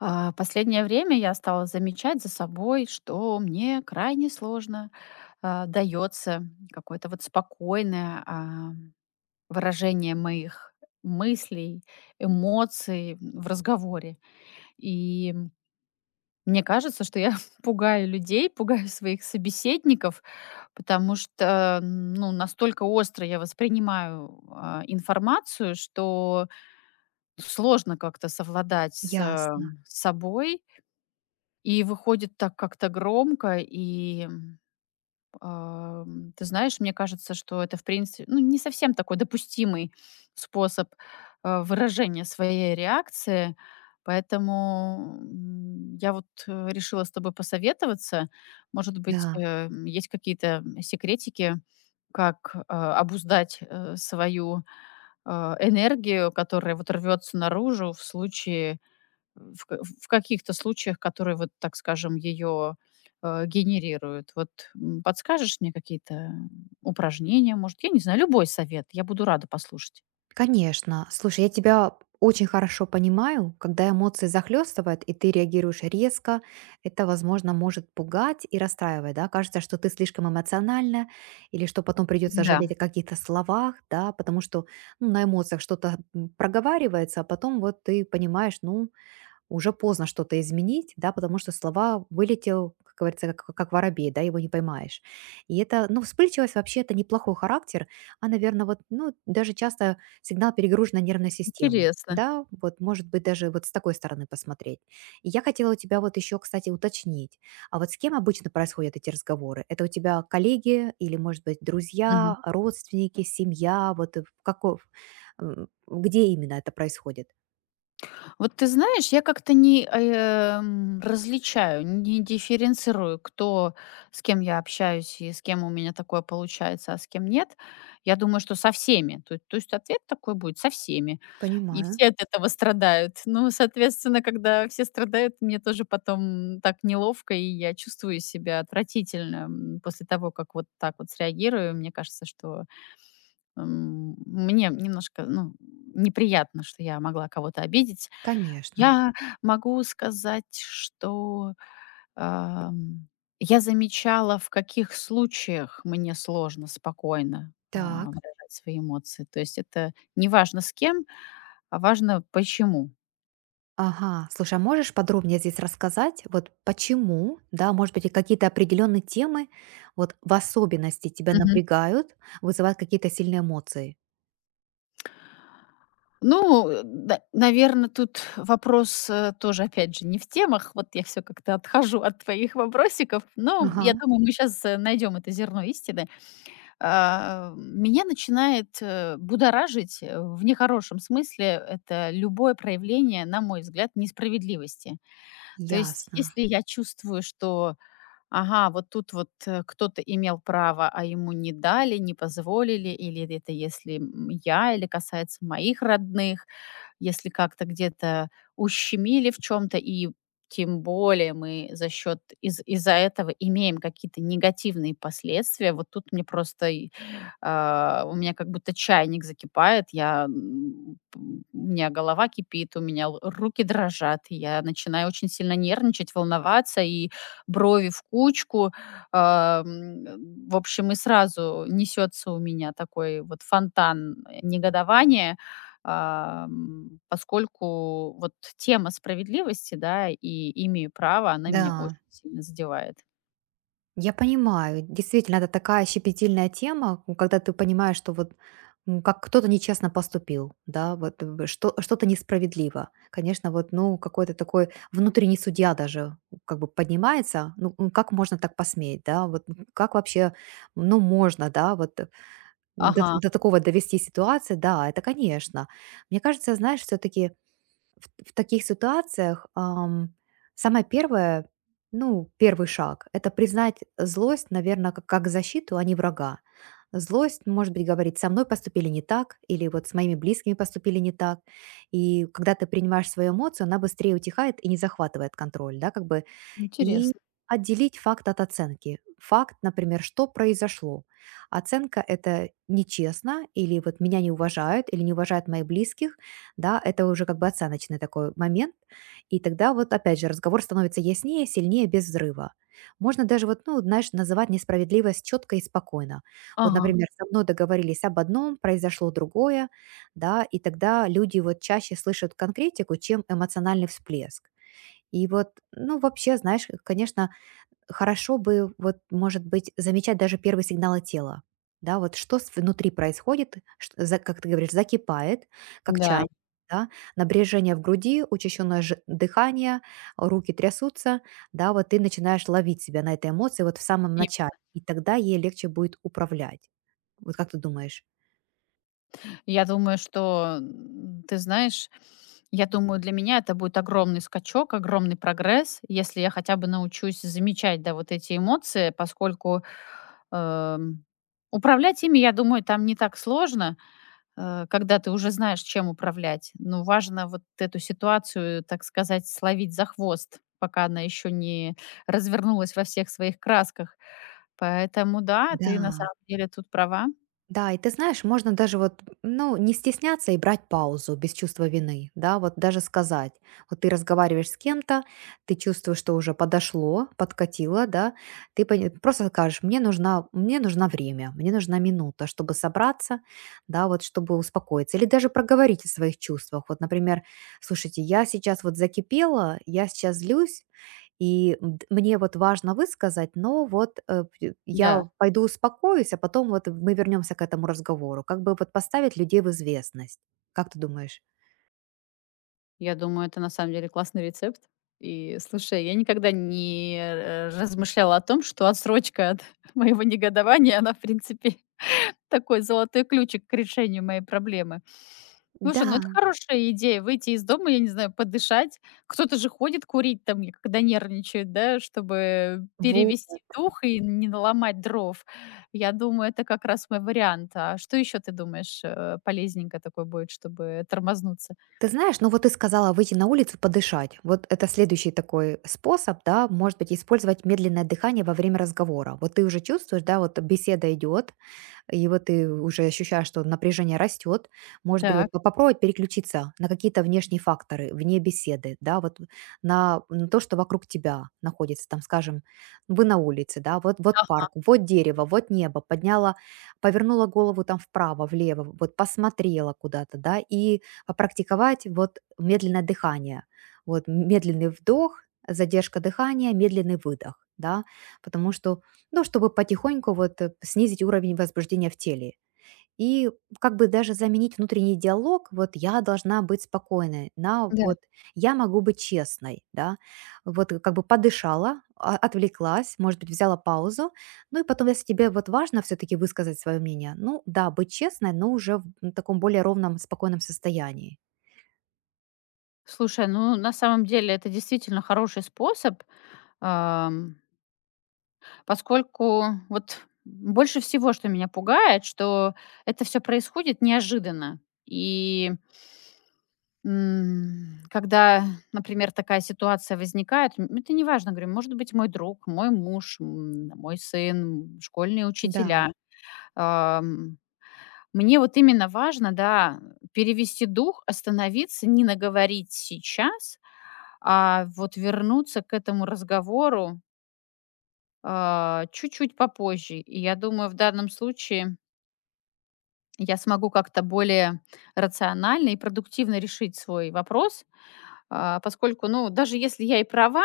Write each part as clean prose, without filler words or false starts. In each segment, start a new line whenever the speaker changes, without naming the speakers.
Последнее время я стала замечать за собой, что мне крайне сложно дается какое-то вот спокойное выражение моих мыслей, эмоций в разговоре. И мне кажется, что я пугаю людей, пугаю своих собеседников, потому что ну, настолько остро я воспринимаю информацию, что сложно как-то совладать с
Ясно,
собой. И выходит так как-то громко, и, ты знаешь, мне кажется, что это, в принципе, ну, не совсем такой допустимый способ, выражения своей реакции. Поэтому, я вот, решила с тобой посоветоваться. Может быть,
да,
есть какие-то секретики, как, обуздать, свою, э, энергию, которая вот рвется наружу в случае в каких-то случаях, которые, вот так скажем, ее генерируют. Вот, подскажешь мне какие-то упражнения, может, я не знаю, любой совет, я буду рада послушать.
конечно. Слушай, я тебя очень хорошо понимаю, когда эмоции захлестывают, и ты реагируешь резко, это, возможно, может пугать и расстраивать, да? Кажется, что ты слишком эмоциональна, или что потом придется
Да,
жалеть о каких-то словах, да, потому что ну, на эмоциях что-то проговаривается, а потом вот ты понимаешь, ну, уже поздно что-то изменить, да, потому что слова вылетел, как говорится, как воробей, да, его не поймаешь. И это, ну, вспыльчивость вообще это неплохой характер, наверное, вот, ну, даже часто сигнал перегруженной нервной системы,
интересно.
да, вот, может быть, даже вот с такой стороны посмотреть. И я хотела у тебя вот еще, кстати, уточнить, а вот с кем обычно происходят эти разговоры? Это у тебя коллеги или, может быть,
Мгм.
друзья, родственники, семья, вот в каков, где именно это происходит?
Вот ты знаешь, я как-то не, а, различаю, не дифференцирую, кто с кем я общаюсь и с кем у меня такое получается, а с кем нет. Я думаю, что со всеми. То есть ответ такой будет: со всеми. И
Понимаю.
все от этого страдают. Ну, соответственно, когда все страдают, мне тоже потом так неловко, и я чувствую себя отвратительно, после того, как вот так вот среагирую. Мне кажется, что, мне немножко, ну, неприятно, что я могла кого-то обидеть.
Конечно.
Я могу сказать, что, ам, я замечала, в каких случаях мне сложно спокойно,
Так.
выражать свои эмоции. То есть это не важно с кем, а важно почему.
Ага. Слушай, а можешь подробнее здесь рассказать, вот почему, да, может быть, и какие-то определенные темы вот в особенности тебя
Мгм.
напрягают, вызывают какие-то сильные эмоции?
Ну, наверное, тут вопрос, тоже, опять же, не в темах. Вот я все как-то отхожу от твоих вопросиков, но я
Ага,
думаю, мы сейчас найдем это зерно истины. Меня начинает, будоражить, в нехорошем смысле, это любое проявление, на мой взгляд, несправедливости. То есть,
ясно.
если я чувствую, что Ага, вот тут вот, кто-то имел право, а ему не дали, не позволили, или это если, я, или касается моих родных, если как-то где-то ущемили в чем то и тем более мы за счет из из-за этого имеем какие-то негативные последствия. Вот тут мне просто и, у меня как будто чайник закипает, я, м, п у меня голова кипит, у меня л руки дрожат, и я начинаю очень сильно нервничать, волноваться и брови в кучку. Ам, в общем, и сразу несется у меня такой вот фонтан негодования, поскольку вот тема справедливости, да, и "имею право", она меня очень
Да.
сильно задевает.
Я понимаю, действительно, это такая щепетильная тема, когда ты понимаешь, что вот как кто-то нечестно поступил, да, вот что, что-то несправедливо. Конечно, вот, ну, какой-то такой внутренний судья даже как бы поднимается, ну, как можно так посметь, да, вот как вообще, ну, можно, да, вот до,
Ага,
до такого довести ситуации, да, это, конечно. Мне кажется, знаешь, все-таки в таких ситуациях самое первое, ну, первый шаг, это признать злость, наверное, как защиту, а не врага. Злость, может быть, говорит, со мной поступили не так, или вот с моими близкими поступили не так. И когда ты принимаешь свою эмоцию, она быстрее утихает и не захватывает контроль, да, как бы и
интересно.
отделить факт от оценки. Факт, например, что произошло. Оценка– это нечестно, или вот меня не уважают, или не уважают моих близких, да, это уже как бы оценочный такой момент. И тогда вот опять же разговор становится яснее, сильнее, без взрыва. Можно даже вот, ну, знаешь, называть несправедливость четко и спокойно. Вот,
Ага,
например, со мной договорились об одном, произошло другое, да, и тогда люди вот чаще слышат конкретику, чем эмоциональный всплеск. И вот, ну, вообще, знаешь, конечно, хорошо бы, вот, может быть, замечать даже первые сигналы тела. Да, вот что внутри происходит, как ты говоришь, закипает, как чай,
да.
да, напряжение в груди, учащенное дыхание, руки трясутся, да, вот ты начинаешь ловить себя на этой эмоции вот в самом начале, и тогда ей легче будет управлять. Вот как ты думаешь?
Я думаю, что, ты знаешь, я думаю, для меня это будет огромный скачок, огромный прогресс, если я хотя бы научусь замечать, да, вот эти эмоции, поскольку, эм, управлять ими, я думаю, там не так сложно, когда ты уже знаешь, чем управлять. Но важно вот эту ситуацию, так сказать, словить за хвост, пока она еще не развернулась во всех своих красках. Поэтому да, ты на
Да,
самом деле тут права.
да, и ты знаешь, можно даже вот, ну, не стесняться и брать паузу без чувства вины, да, вот даже сказать. Вот ты разговариваешь с кем-то, ты чувствуешь, что уже подошло, подкатило, да, ты просто скажешь, мне нужна время, мне нужна минута, чтобы собраться, да, вот чтобы успокоиться. Или даже проговорить о своих чувствах. Вот, например, слушайте, я сейчас вот закипела, я сейчас злюсь, и мд мне вот важно высказать, но вот, п
Да.
я пойду успокоюсь, а потом вот мы вернемся к этому разговору. Как бы вот поставить людей в известность. Как ты думаешь?
Я думаю, это на самом деле классный рецепт. И слушай, я никогда не размышляла о том, что отсрочка от моего негодования, она, в принципе, такой золотой ключик к решению моей проблемы. Слушай, ну это
Да.
хорошая идея - выйти из дома, я не знаю, подышать. Кто-то же ходит курить там, и когда нервничает, да, чтобы
Во
перевести дух и не наломать дров. Я думаю, это как раз мой вариант. А что еще ты думаешь, полезненько такой будет, чтобы тормознуться?
ты знаешь, ну вот ты сказала выйти на улицу подышать. Вот это следующий такой способ, да, может быть, использовать медленное дыхание во время разговора. Вот ты уже чувствуешь, да, вот беседа идет, и вот ты уже ощущаешь, что напряжение растет. Может быть,
Так.
вот попробовать переключиться на какие-то внешние факторы, вне беседы, да, вот на то, что вокруг тебя находится, там, скажем, вы на улице, да, вот, вот
А.
парк, вот дерево, вот небо, подняла, повернула голову там вправо, влево, вот посмотрела куда-то, да, и попрактиковать вот медленное дыхание, вот медленный вдох, задержка дыхания, медленный выдох, да, потому что ну, чтобы потихоньку вот снизить уровень возбуждения в теле. И как бы даже заменить внутренний диалог, вот я должна быть спокойной, на
Да.
вот я могу быть честной, да, вот как бы подышала, отвлеклась, может быть, взяла паузу, ну и потом, если тебе вот важно все-таки высказать свое мнение, ну да, быть честной, но уже в таком более ровном, спокойном состоянии.
Слушай, ну, на самом деле это действительно хороший способ, ам, поскольку вот больше всего, что меня пугает, что это все происходит неожиданно. И, когда, например, такая ситуация возникает, это неважно, говорю, может быть, мой друг, мой муж, мой сын, школьные
Да,
учителя. Ам, мне вот именно важно, да, перевести дух, остановиться, не наговорить сейчас, а вот вернуться к этому разговору, чуть-чуть попозже. И я думаю, в данном случае я смогу как-то более рационально и продуктивно решить свой вопрос, поскольку, ну, даже если я и права,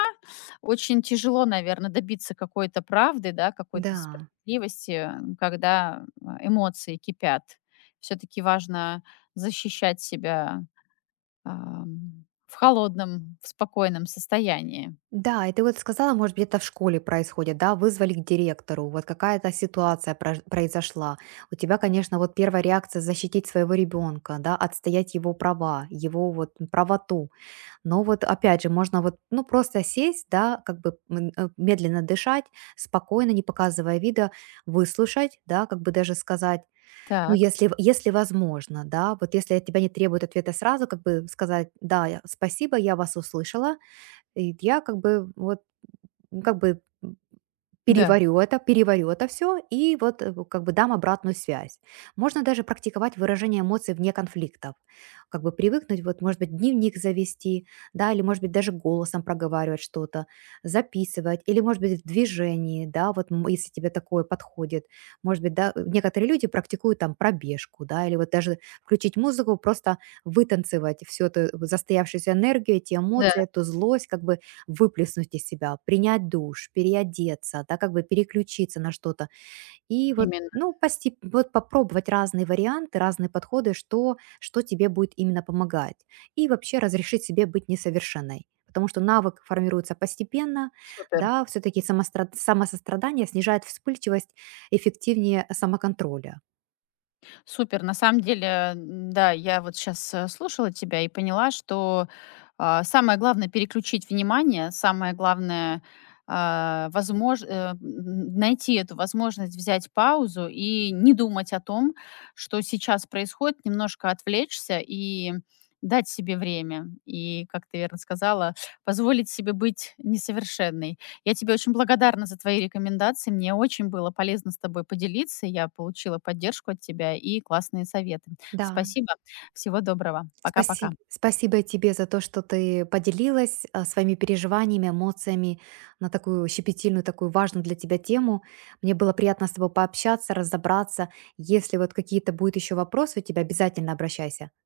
очень тяжело, наверное, добиться какой-то правды, да, какой-то
да.
справедливости, когда эмоции кипят. Все-таки важно защищать себя в холодном, в спокойном состоянии.
Да, и ты вот сказала, может быть, это в школе происходит, да, вызвали к директору, вот какая-то ситуация произошла. У тебя, конечно, вот первая реакция защитить своего ребенка, да, отстоять его права, его вот правоту. Но вот опять же, можно вот, ну, просто сесть, да, как бы медленно дышать, спокойно, не показывая вида, выслушать, да, как бы даже сказать, ну,
Так,
если, если возможно, да, вот если от тебя не требуют ответа сразу, как бы сказать, да, спасибо, я вас услышала, и я как бы вот, ну, как бы
да,
переварю это, переварю это все и вот как бы дам обратную связь. Можно даже практиковать выражение эмоций вне конфликтов. Как бы привыкнуть, вот, может быть, дневник завести, да, или, может быть, даже голосом проговаривать что-то, записывать, или, может быть, в движении, да, вот если тебе такое подходит. Может быть, да, некоторые люди практикуют там пробежку, да, или вот даже включить музыку, просто вытанцевать всю эту застоявшуюся энергию, эти
да.
эмоции, эту злость, как бы выплеснуть из себя, принять душ, переодеться, да, как бы переключиться на что-то. И вот,
Именно.
ну, постеп, вот попробовать разные варианты, разные подходы, что, что тебе будет именно помогать. И вообще разрешить себе быть несовершенной. Потому что навык формируется постепенно,
Супер.
да, все-таки самосострадание снижает вспыльчивость эффективнее самоконтроля.
Супер. На самом деле, да, я вот сейчас слушала тебя и поняла, что самое главное переключить внимание, самое главное а, возмож- э, м, найти эту возможность взять паузу и не думать о том, что сейчас происходит, немножко отвлечься и дать себе время. И, как ты верно сказала, позволить себе быть несовершенной. Я тебе очень благодарна за твои рекомендации. Мне очень было полезно с тобой поделиться. Я получила поддержку от тебя и классные советы.
Да,
Спасибо. Всего доброго. Пока-пока.
Спасибо тебе за то, что ты поделилась, своими переживаниями, эмоциями на такую щепетильную, такую важную для тебя тему. Мне было приятно с тобой пообщаться, разобраться. Если вот какие-то будут еще вопросы у тебя, обязательно обращайся.